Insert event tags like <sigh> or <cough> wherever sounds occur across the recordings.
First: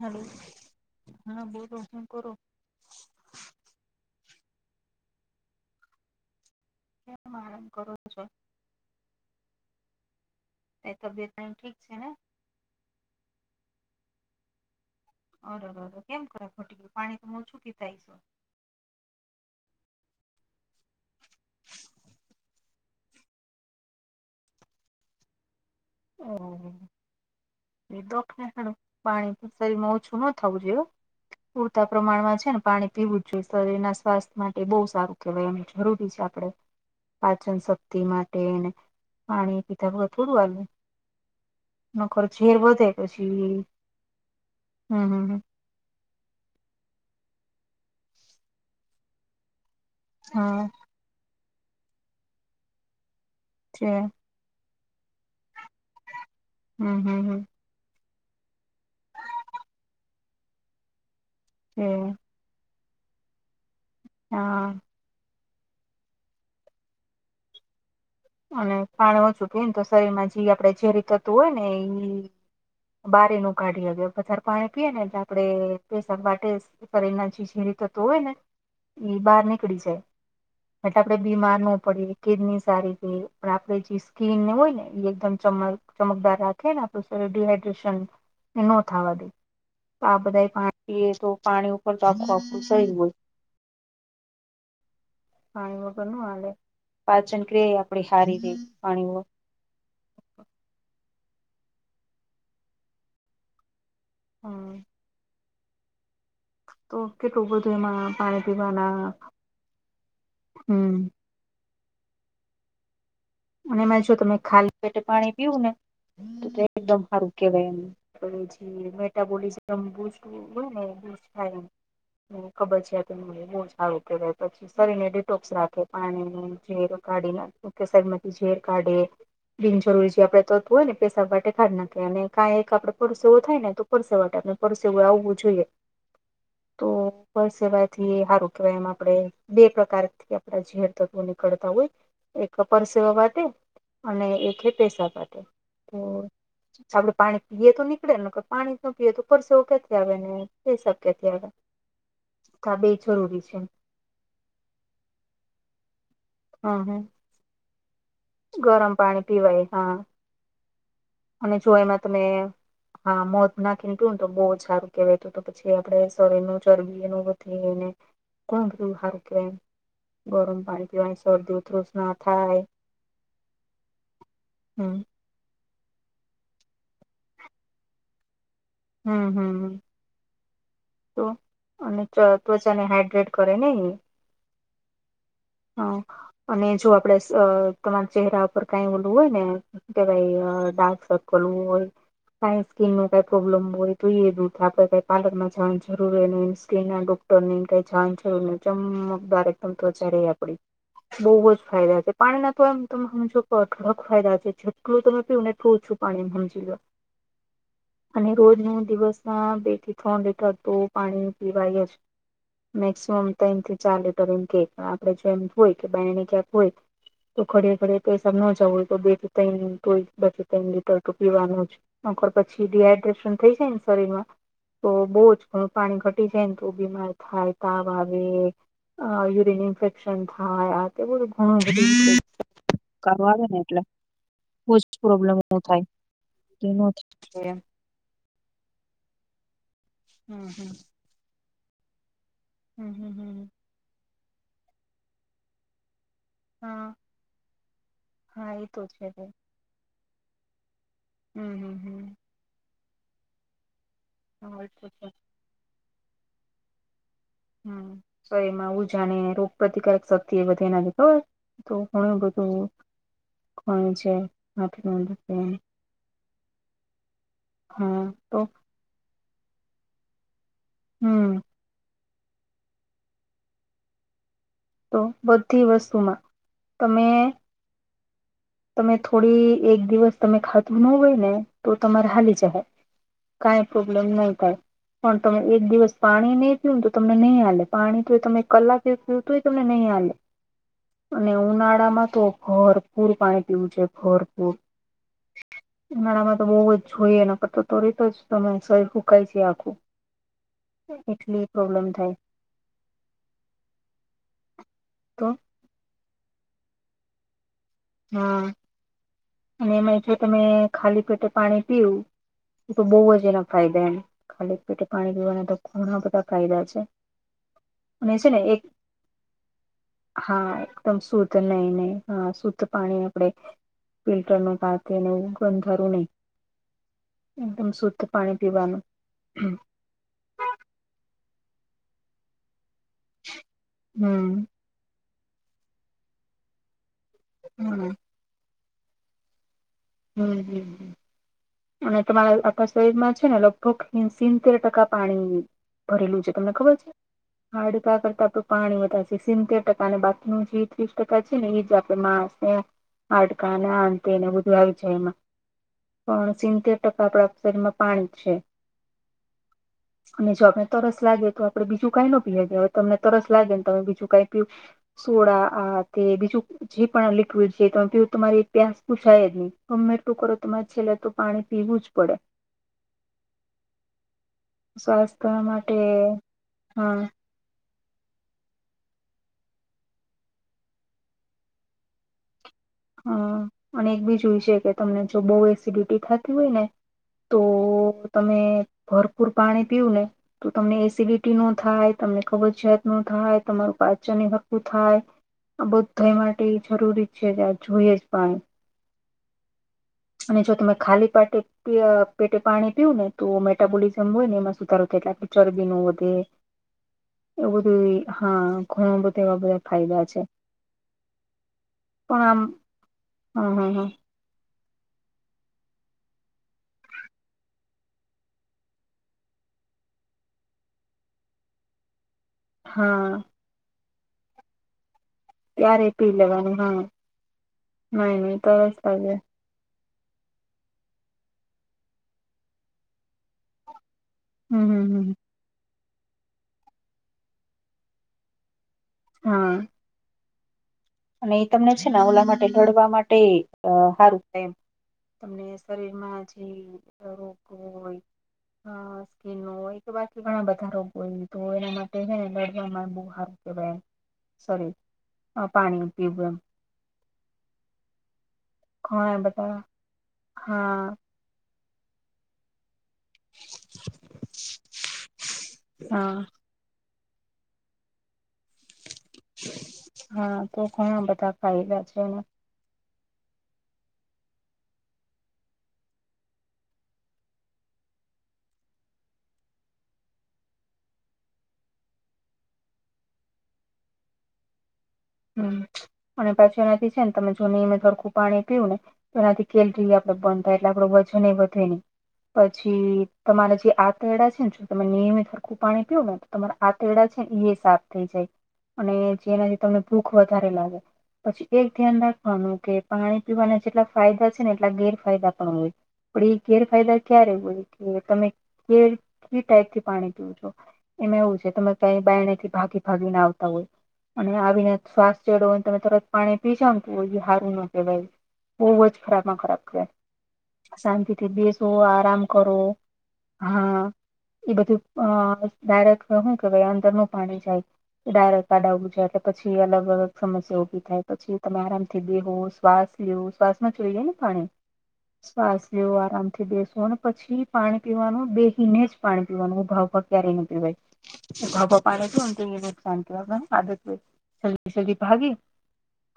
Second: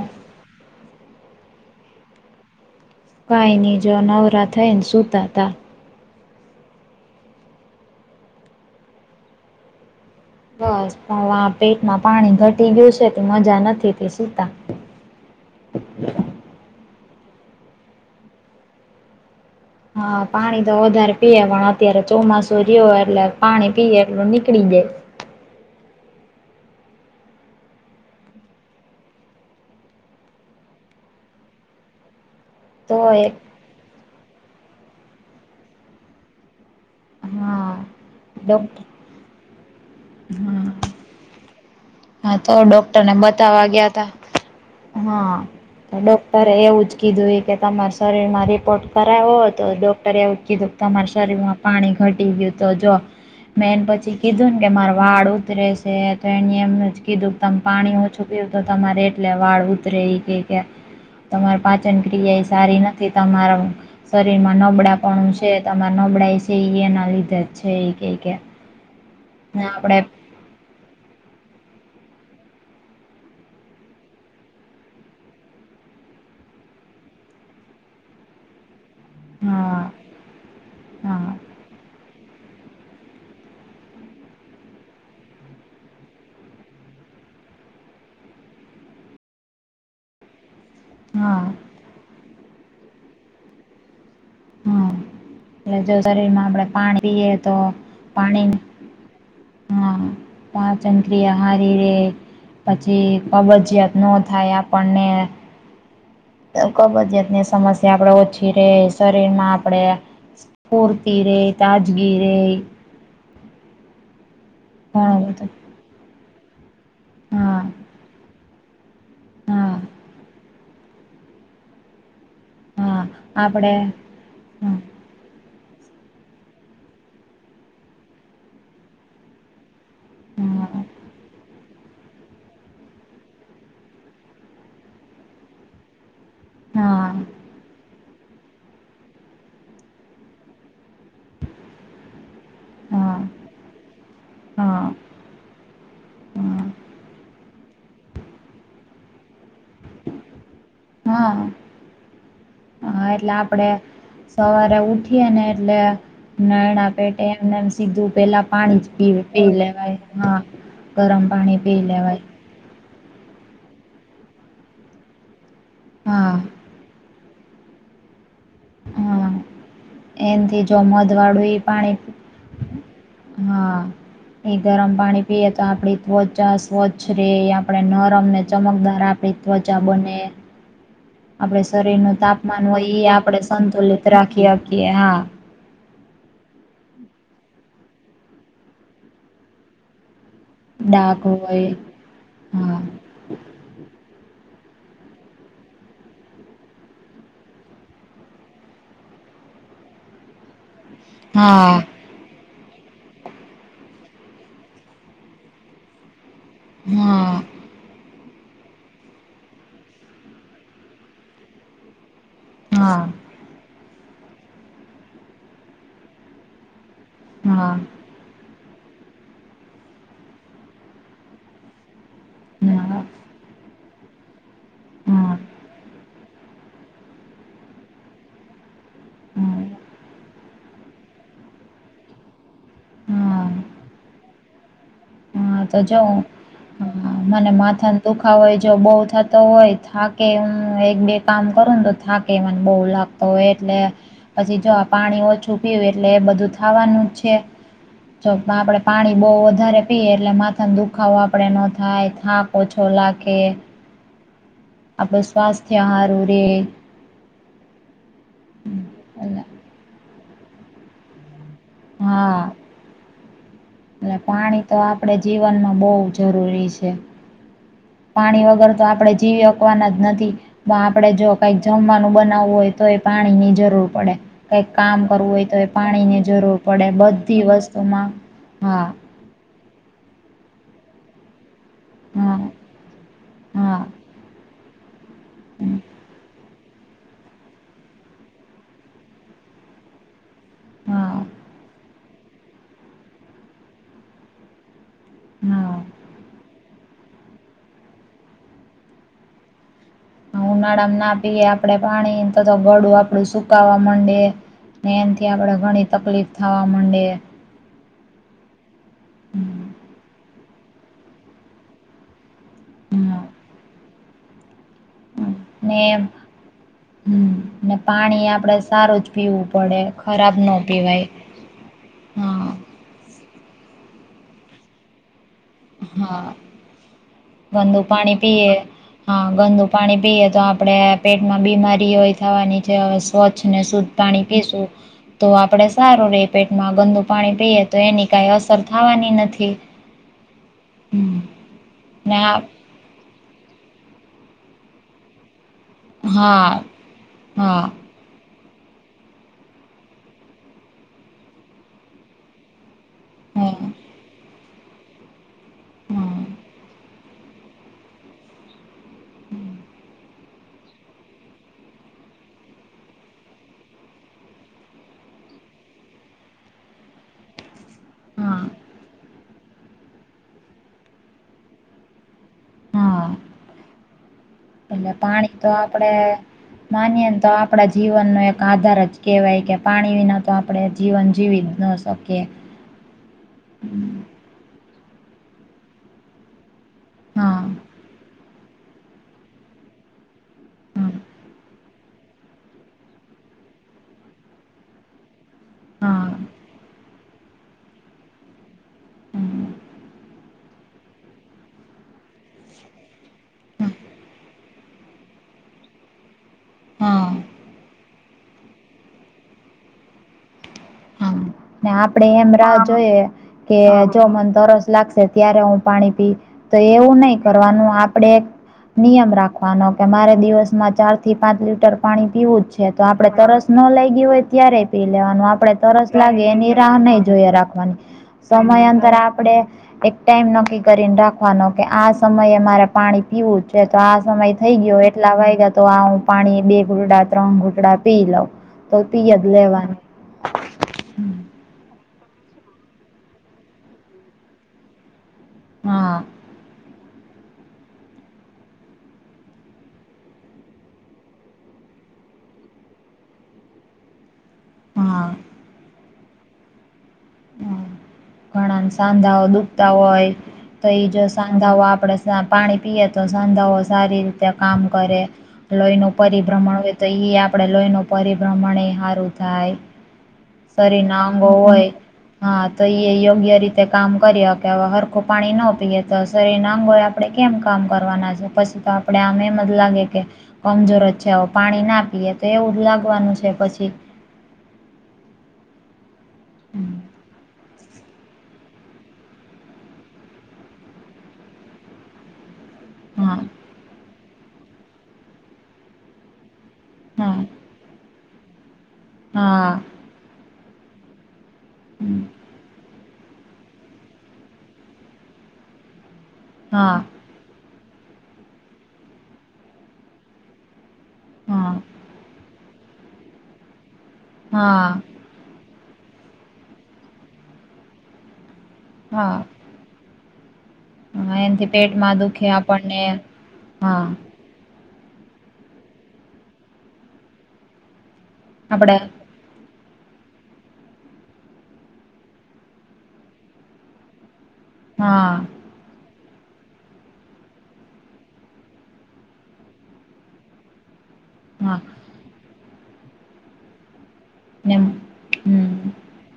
Hello, હા બોલો શું કરો? કાંઈની જો, નવરા થઈને સુતા તા. એમ આરામ કરો છો. એ બસ તબિયત પૌઆ પાણી ઠીક છે પેટમાં ને પાણી ઘટી ગયું છે, તે મજા નથી તે સુતા. અરરર કેમ ખ ખટી ગયું પાણી? તમે ઓછું પિતા હોઈસો હા, પાણી તો વધારે પીએ, પણ અત્યારે ચોમાસું જેયો એટલે, પાણી પીએ એટલુ નીકળી જાય. અરેરેરે એ ડોફને કારણે, પાણી શરીમાં ઓછું ન થવું જોઇએ. પૂરતા પ્રમાણમાં છે ને પાણી તો પીવું જ એક જોઈએ, શરીર ના સ્વાસ્થ્ય માટે બહુ સારું કેહેવાય, એમ જરૂરી છે આપડે. પાચન હા શક્તિ માટે ડોક્ટર પાણી પીતા બધ થોડું આવે હા હા તો ડોક્ટર ને પછી બતાવા ગયા તા હમ હમ હા હમ તો ડોક્ટરે એવું જ કીધું કે તમારા શરીર માં રિપોર્ટ કરાવો તો ડૉક્ટરે એવું જ હા કીધું તમારા શરીરમાં પાણી ઘટી ગયું તો જો મેન છે પછી કીધું ને કે મારે વાળ ઉતરે શે તો એ એમ હમ હમ કીધું કે હમ તમ પાણી ઓછું પીવું તો તમારે એટલે વાળ ઉતરે એ કે કે તમારી છે પાચન ક્રિયા એ સારી નથી તમારા શરીર માં હા નબળા પણું છે તમારે નબળાઈ છે એ એના લીધે જ છે એ ક કે અને પાણી ઓછું પી ને તો આપડે શરીર માં જે આપડણે ઝેરી થતું હોય ને ઈ બારીનું કાઢીએ વધારે પાણી પીએ ને એટલે આપડણે પસકવા ફ એના જી સરી તો તો હોય ને બહાર નીકળી હા જાય એટલે હા આપણેે બીમાર ન પડી કિડની સારી આપ જે સ્કીન હોય ને એમ ચ ચમકદાર રાખીને આપું શરીર ડિહાઈડ્રેશન એ ન થાવા દે આ બધા પાળી પીએ તો હા પાણી ઉપર આખુ આખુ સય હોય હા એ પાણી જો વગર ન શરીર માં હાલે આપણેે પાણી પીએ પાચન તો ક્રિયા આપડી હારી પાણી રે પાણી વગર. હા પાચંક્રિયા હારી રે પછી કબજીયાત નો થાય હમ આપણને તો કબજયાતની કેટલું બધું સમસ્યા આપણે એમાં પાણી ઓછી રે પીવાના શરીરમાં આપણેે હમ ફુરતી રે તાજગીરે અને એમાં જો તમે ખાલી પેટે ઘણું પાણી બધું પીવું ને એકદમ હારું હા કેવાય એ પછી મેટાબોલીસમ હા <unintelligible> બહુ હા આપણે સારું કેહેવાય પછી હા શરીર ને ટોસ રાખે પાણી ઝેર કાઢીને કેસરમાંથી ઝેર કાઢે બિન જરૂરી છે આપણે તોતું હોય ને પેસાબ માટે ખાડ નાખ અને કાં એક આપડે પરસેવો થાય ને તો પરસેવા આપણે પરસેવ આવવું જોઈએ તો હા પરસેવાય તે હારું કેવામ આમ આપડે બે પ્રકારથી આપડા ઝીર તત્વો નીકળતા હોય એક સેવા હા માટે અને એ છે હા <unintelligible> માટે તો આપડે પાણી પીએ તો નીકળે ને પાણી ન પીએ હા હા હા એટલે તો આપડે <unintelligible> સવારે ઉઠીએ ને એટલે હા નરણા હા પેટે એમને એ સીધું પેલા પાણી જ પી પી લેવાય હા ગરમ અને પાણી જો પી એમાં તમે લેવાય હા મોધ નાખીને ટું ને તો બહુ સારું કેહેવાય તું તો પછી આપડે હા શરીરનું ચરબી એનુ હા <unintelligible> - ગરમ એનથી જો પાણી મધ પીવાની વાળું શરદી એ ઉધરસ પાણી ના થાય- - હા એ ગરમ હમ પાણી- - તો આપડી ત્વચા સ્વચ્છ રે આપણેે નરમ ને- - ચમકદાર હમ આપણી હમ ત્વચા બને- તો - આપડે શરીર અને નું તાપમાન ત્વચાને હોય એ હાઈડ્રેટ આપડણે કરે ને એ. સંતુલિત રાખી આપકીએ હા. હા. અને જો આપડે તમારા ચહેરા ઉપર કઈ ઓલું હોય ને કે ભાઈ- - દાક સકલવું હોય- - કઈ હા સ્કીન નો કઈ પ્રોબ્લેમ હોય તો એ રૂડે કઈ પાર્લરમાં જવા- - જરૂ ન સ્કિન ડોક્ટર ની કઈ જણ જરૂર ન ચમકદાર એકદમ ત્વચા ર આપડી- - બહુ જ હા ફાયદા છે. પાણી ના તો એમ તમે સમજો કેટલોક ફાયદા છે જેટલું તમે પી ને એટલું ઓછું પાણી સમજી લો- - હ. અને રોજ ન દિવસમાં બે થી ત્રણ લીટર તો પાણી પીવાય જ- - હા મેક્સિમમ ત્રણ થી ચાર લીટર એ કેક આપે જો એમ હોય કે બની ક્યાંક હોય- - તો હા ખડી ખડી- - પૈસા ન જવું હોય તો બેથી તયથી ત લીટર તો પીવાનું જ. આખર પછી હા ડડીહાઈડ્રેશન થઈ જાય ને શરીર માં તો બહુ હા જ- - પાણી ઘટી જાયને તો બીમાર થાય તાવ આવે યુરીન હા ઇન્ફેક્શન થાય- - હા તો બધું ઘણું બધું કરવાનુ હા એટલે- - બોજ પ્રોબ્લમ- - હા તો જોઉં મને એમ માથા- - દુખાવ હોય જો બહુ થતો હોય થાકે હમ હું હમ એક બે કામ કરું ને તો થાકે- - કેમને બહુ હમ હમ લાગતો હમ હોય એટલે પછી જો પાણી ઓછું પીયું એટલે બધું- - હા વાનું હા એ આપે તો છે પાણી ભાઈ. બહ વધારે પીએ એટલે મા- - ત દુખાવ આપણે હમ હમ ન હમ થાય થાંક ઓછો લાગે. હા એ તો છે આપડો સ્વાસ્થ્ય હારુ રે- - હમ શરીરમાં ઉજા ને અને રોગપ્રતિકારક શક્તિ એ બે એનાથી ખબર પણ- - તો હણ બધું- - એટ પાણી તો આપડે બેન જીવનમાં બહુ જરૂરી છે. પાણી વગર તો આપણે જીવી શકવાના જ નથી પણ આપડે હમ જો કઈક- - જમવાનું બનાવવું હોય તો એ પાણી ની જરૂર પડે- - કંઈક કામ તો કરવું હોય તો બધી એ વસ્તુમાં પાણીની જરૂર પડે તમે બધી વસ્તુમાં હા- તમે - થોડી એક દિવસ તમે ખાતું ન હોય ને તો તમારે હાલી હા જાય- - કઈ હા પ્રોબ્લેમ નહી થાય. પણ તમે એક દિવસ પાણી નહી પીવુંને તો તમને નહીં હાલે પાણી તો એ તમે કલાકે પી તો - - તમને નહી હાલે હા અને ઉનાળામાં તો- - ભરપૂર પાણી પીવુ જોઈએ ભરપૂર- - હા. ઉનાળામાં તો બહવ જ જોઈએને તો તો રતો જ તમે શરીર ફૂંકાય છે આખું- - ઉનાળામાં ના પીએ આપડણે થાય પાણી તો તો ગળું આપડું સુકાવા માંડે- - ને તો એમથી આપણેે ઘણી તકલીફ થવા માંટે- - હા અને એમાં છે તમે ખાલી પેટે પાણી પીવું- - એ તો બઉ જ હા એના ફાયદા એમ ખાલી પેટે પાણી પીવાના તો ને ઘણા બધા ફાયદા છે. હમ ને અને પાણી છે ને આપડે એક સારું જ પીવું પડે ખરાબ ના પીવાય. ધ નઈને હા શુદ્ધ પાણી આપણેે ફિલ્ટર ન પાત- - તેને ગંધારું નહી હા એકદમ ગંદુ શુદ્ધ પાણી પીએ પીવાનું. હા ગંદુ પાણી પીએ તો આપણે પેટમાં બીમારીઓય થવાની છે. ત સ્વચ્છ ને શુદ્ધ પાણી હમ પીશું તો આપડે સારું રહી પેટમાં ગંદુ પાણી પીએ તો એની- - કયા સરખાવાની નથી. હમ હમ અને ને તમા આ અંકશ. શરીરમાં છે ને લગભગ સિતતેર ટકા પાણીની. ભરેલું છે હા તમને ખબર છે હા હાર્ડ. કરતાડું પાણી વધ સિતતેર ટકા અને બાકીનું જે ત્રીસ ટકા છે ને એ જ આપે માણસ હાડકા અને હા આંતને બધું આવી જાય એમાં હા પણ સિતતેેર ટકા. આપડા શરીરમાં પાણી છે. અને જો આપડણે તરસ લાગે તો આપડે બીજું કાઈ ન પીએ ગએ હવે તમને તરસ લાગે ને તમે બીજું કાઈ પીયું. સોડા આ તે બીજું જે પણ લિક્વિડ છેું હા તમારી પ્યાસ. પૂછાય નહી ગમે એટલું કરો તમારે છેલ્લે તો પાણી પીવું જ પડે. હા એટલે સ્વાસ્થ્ય પાણી તો માટે આપડે હા માન્ય તો આ. આપણા જીવનનો એક આધાર જ કહેવાય કે પાણી વિના તો આપણે જીવન જીવી જ ન શકીએ. હા અને એક બીજુંય છે કે તમને જો બહુ એસિડિટી થતી હોય ને. હા તો તમે ભરપૂર પાણી પીયું ને. તો તમને હા એસિડિટી નો થાય તમને કબજિયાત ન થાય તમારું કચન ભકું થાય. આ હા બધધ એ માટે જરૂરી છે કે આ જોઈએ જ પણ. હમ અને જો તમે ખાલી પાર્ટી. પેટે પાણી પીવું ને તો મેટાબોલિઝમ હોય ને એમાં સુધારો થાય એટલે ચરબી ન વધે. હા એવ બધું હા ઘણા બધા એવા બધા ફાયદા છે. હા ને આપડે પણ એમ આમ રાહ જોઈએ હા કે હા હા જો મને તરસ લાગશે. ત્યારે હું પાણી પી તો એવું નહી કરવાનું આપડે નિયમ રાખવાનો કે મારે દિવસમાં ચાર થી પાંચ લીટર પાણી પીવું જ. તો આપડણે હા તરસ ન લઈ ગય હોય ત્યારે પી લેવાનું આપણે ત્યારે તરસ પી લાગે એની લેવાનું રાહ હા નહી જોઈએ રાખવાની નહી નહી સમય તરસ અંતર લાગે આપણેે ટાઈમ નક્કી કરીને રાખવાનો કે આ સમયે મારે પાણી પીવું છે તો આ સમય થઈ હમ ગયો હમ એટલા હમ વાય ગયા તો આ હું પાણી બે ઘૂટડા ત્રણ ઘૂટડા પી લઉ. તો ત પીઈ જ હા લેવાનું અને એ તમને છે ને ઓલા માટે ઘડવા માટે સારુંમ તમને શરીર હા માં જે રોગવ હોય સ્કીન ન એક બાકી ઘણા બધા રોગો તો એના માટે છે ને લડવામાં બહુ હારું કેવાય. શરીર હા પાણી પીવું એમ. હ ઘણા ઘણા સાંધાઓ બધા દુખતા હોય તો એઈ હા જ સાંધા આપડે પાણી પીએ. તો સાંધાઓ સારી રીતે કામ કરે લોહીનું હા પરિભ્રમણ તો એ આપડે લોહીનું પરિભ્રમણ એ હારું. હા તો ઘણા અંગો બધા હોય ફાયદા છે. એને હા તો એ યોગ્ય રીતે કામ કરી હકે હરખું પાણી ન પીએે તો શરીર ના અંગો આપણેે કેમ કામ કરવાના છે પછી તો આપડે આમ એમ જ લાગે કે, કમજોર જ છે પાણી ના પીએ તો એવું જ લાગવાનું છે. પછી હમ અને પછી હમ એનાથી છે ને તમે નિયમિત હરખુ પાણી પીવું ને તો એનાથી કેલરી આપડે બંધ થાય એટલે આપડું વજન એ વધે નહી. પછી હા તમારા જે આંતરડા છે ને તમે નિયમિત સરખું પાણી પીઓ ને તમારા આંતરડા હા છે ને એ સાફ થઈ જાય અને હા જેનાથી તમને ભૂખ વધારે લાગે. પછી એક ધ્યાન રાખવાનું કે પાણી પીવાના જેટલા ફાયદા છે ને એટલા ગેરફાયદા પણ હોય પણ એ હા ગેરફાયદા ક્યારે એવું હોય કે તમે ટાઈપથી પાણી પીવું છો એમાં એવું છે હા તમે ક્યાંય બાયનેથી ભાગી ભાગીને આવતા હોય અને આવીને હા શ્વાસ ચડો તમે તરત પાણી પીશ હારું ના કે વાઈ બહુ જ હા ખરાબ હા માં ખરાબ કેવાય. શાંતિથી એનાથી બેસો પેટમાં આરામ દુખે કરો આપણને હા એ બધું અ ડાયરેક્ટ શું કેવાય અંદરનું પાણી જાય ડાયરેક્ટ આપડે કડાવવું જાય એટલે પછી અલગ અલગ સમસ્યા ઉભી થાય પછી તમે આરામથી બેેહો શ્વાસ લેવો શ્વાસમાં ચડી જાય ને પાણી. હા. શ્વાસ લેવો આરામથી બેસો અને પછી પાણી પીવાનું બેહિને જ પાણી પીવાનું ઉભા ઉભા ક્યારે નહીં પીવાઈ હા ઉભા ઉભા તો નુકસાન <inaudible> ને સગી સગદી ભાગી હમ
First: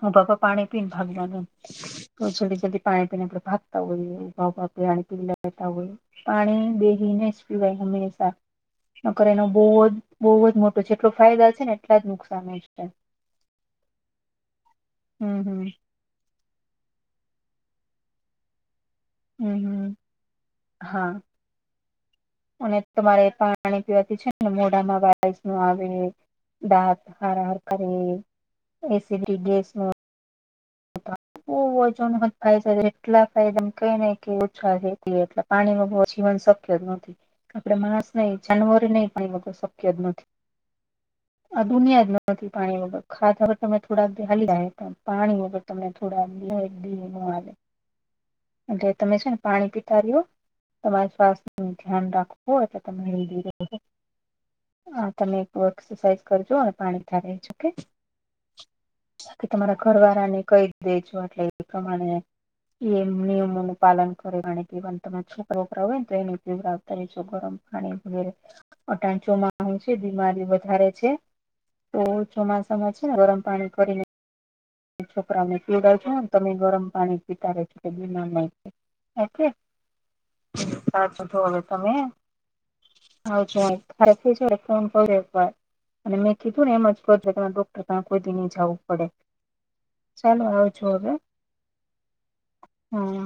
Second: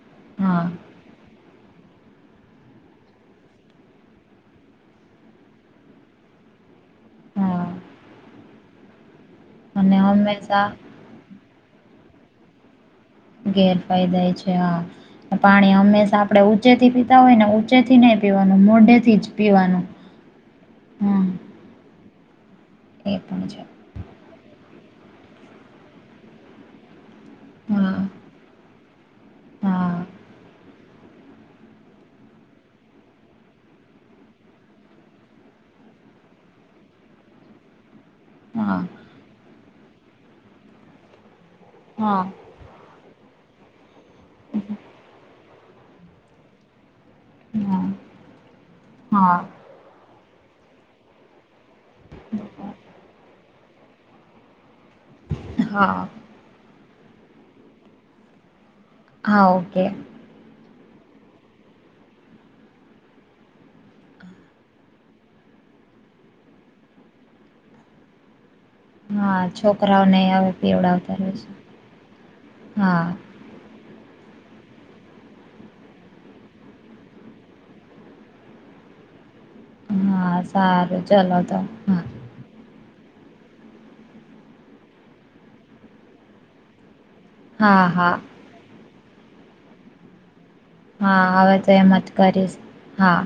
હ ઉભા હા પાણી પીન ભાગી <unintelligible> છો જલ્દી પાણીપીણી આપણે ભાાગતા હોય ઊભા ઊભા આપણે પીલાતા હોય. પાણી બેહીને જ હા પીવાય હંમેશા નકર એનો બહુ જ અને બહુ જ હંમેશા મોટો છે પ્રોફાઇલ હશે ને એટલા જ નુકસાન જ છે. ગેરફાયદા છે હા હમ હમ પાણી હંમેશા આપણે ઊંચેથી પીતા હોય ને ઊચેથી નહીં પીવાનું મોઢેથી જ હમ પીવાનું. હમ હા હમ. અને એ તમારે પણ છે પાણી પીવાતી છે ને મોઢામાં વાઈસ નું આવે દાંત હરા હાર કરે હા એસીબ <inaudible> હા <inaudible> થાય એટલાાય ઓછા છે એટ પાણી ન જીવન શક્તિ શકય નથી આપણે માણસ નઈ હા જાનવર નહી પણ એ વગર શક્ય જ નથી. હા <unintelligible> તમને થોડા લીનું હાલે, હા એટલે તમે છે હા ને પાણી પીતા રિયો તમારી સ્વાસ્થ્યનું ધ્યાન રાખવું એ તમે <unintelligible> હા તમે હા એક્સરસાઇઝ કરજો અને પાણી થા રેજો ઓકે. હા તમારા ઓકે ઘરવાળા ને કઈ દેજો એટલે એ પ્રમાણે એમને <unintelligible> પાલન કોરી ગણીવ અંત મકરા એનિવ તારે શું ગરમ પાણી વગેરે અટાણ હા ચોમાસું છે છોકરાઓને બીમારી હવે વધારે છે પીવડાવતા રહેશે તો ચોમાસામાં છે ને હા ગરમ પાણી કરીને છોકરાને પીવડાવ છે ને તમે ગરમ પાણી પીતાવે છો કે બીના ઓકે. હા સારું સાચું ચલો કહું તો છો તમે હા <unintelligible> અને મેં કીધું ને એમ જ <unintelligible> ડોક્ટર હા પાહે હા કોઈ દી ની જાઉં પડે ચાલો હવે હા હવે તો એમ જ કરીશ હા.